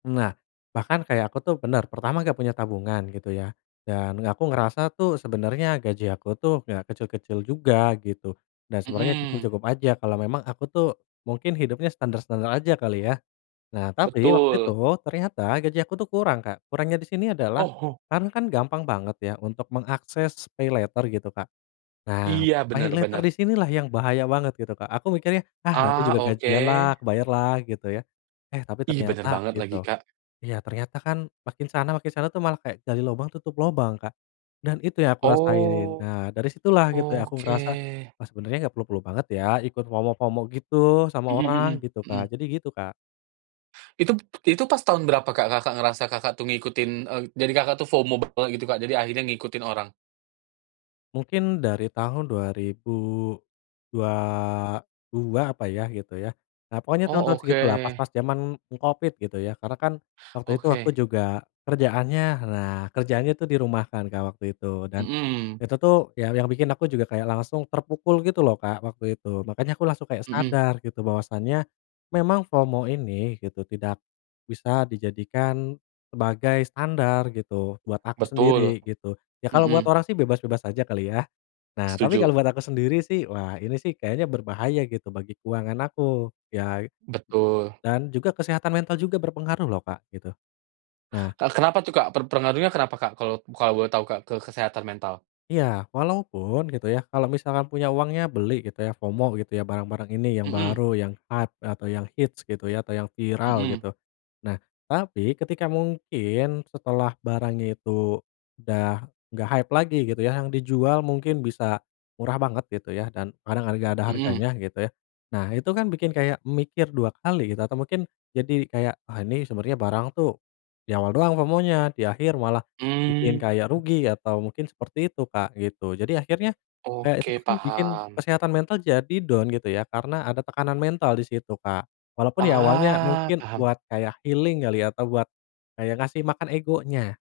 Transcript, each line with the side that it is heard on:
left: Nah, bahkan kayak aku tuh benar, pertama nggak punya tabungan, gitu ya, dan aku ngerasa tuh sebenarnya gaji aku tuh nggak kecil-kecil juga, gitu. Dan, sebenarnya,
right: Mhm.
left: cukup-cukup aja kalau memang aku tuh mungkin hidupnya standar-standar aja, kali ya? Nah, tapi, waktu itu
right: Betul.
left: ternyata gaji aku tuh kurang, Kak. Kurangnya di sini adalah
right: Oh oh.
left: sekarang kan gampang banget ya, untuk mengakses paylater, gitu, Kak. Nah,
right: Iya, benar
left: paylater, di
right: benar.
left: sini lah yang bahaya banget, gitu Kak. Aku mikirnya, "Ah, nanti
right: Ah,
left: juga gajian
right: oke.
left: lah, kebayar lah." Gitu, ya. Eh tapi
right: Ih, benar
left: ternyata,
right: banget lagi,
left: gitu,
right: Kak.
left: iya, ternyata kan makin sana, makin sana tuh malah kayak gali lubang tutup lubang, Kak. Dan, itu yang aku rasain.
right: Oh,
left: Nah, dari situlah gitu ya aku ngerasa,
right: oke.
left: "Wah, sebenarnya nggak perlu-perlu banget ya, ikut FOMO-FOMO gitu, sama
right: Mhm
left: orang."
right: mhm
left: Gitu,
right: mhm.
left: Kak. Jadi gitu, Kak.
right: Itu itu pas tahun berapa, Kak? Kakak ngerasa Kakak tuh ngikutin eee, dari Kakak tuh FOMO bekel, gitu Kak, jadi akhirnya ngikutin orang?
left: Mungkin dari tahun 2022, apa ya? Gitu, ya. Nah, pokoknya
right: Oh,
left: tahun-tahun segitu lah,
right: oke.
left: pas-pas zaman Covid, gitu ya. Karena kan waktu itu aku
right: Oke.
left: juga kerjaannya nah, kerjaannya itu dirumahkan Kak, waktu itu. Dan,
right: Mhm.
left: itu tuh ya yang bikin aku juga kayak langsung terpukul gitu loh, Kak, waktu itu. Makanya aku langsung kayak
right: Mhm.
left: sadar, gitu, bahwasannya memang FOMO ini gitu, tidak bisa dijadikan sebagai standar gitu, buat aku
right: Betul,
left: sendiri, gitu. Ya, kalau buat
right: mhm.
left: orang sih bebas-bebas aja, kali, ya? Nah, tapi
right: Setuju.
left: kalau buat aku sendiri sih, wah, ini sih kayaknya berbahaya gitu, bagi keuangan aku. Ya
right: Betul.
left: dan juga kesehatan mental juga berpengaruh loh, Kak, gitu. Nah
right: Kak, kenapa tuh Kak per pengaruhnya kenapa Kak, kalo kalo boleh tau Kak, ke kesehatan mental?
left: Iya, walaupun, gitu ya, kalau misalkan punya uangnya, beli gitu ya, FOMO, gitu ya, barang-barang ini yang
right: Mhm.
left: baru, yang hat atau yang hits, gitu ya, atau yang viral,
right: Mhm.
left: gitu. Nah tapi, ketika mungkin setelah barangnya itu udah nggak hype lagi, gitu ya, yang dijual mungkin bisa murah banget gitu ya, dan kadang lagi nggak ada
right: Mhm.
left: harganya, gitu ya. Nah, itu kan bikin kayak mikir 2 kali, gitu, atau mungkin jadi kayak, "Ah, ini sebenarnya barang tuh di awal doang FOMO-nya, di akhir malah bikin kayak
right: Mmm.
left: rugi." Atau mungkin seperti itu Kak, gitu. Jadi, akhirnya, kayak itu
right: Oke,
left: tuh kan bikin
right: paham.
left: kesehatan mental jadi down, gitu ya, karena ada tekanan mental di situ, Kak. Walaupun ya awalnya
right: Ah,
left: mungkin
right: paham.
left: buat kayak healing, kali, atau buat kayak ngasih makan egonya.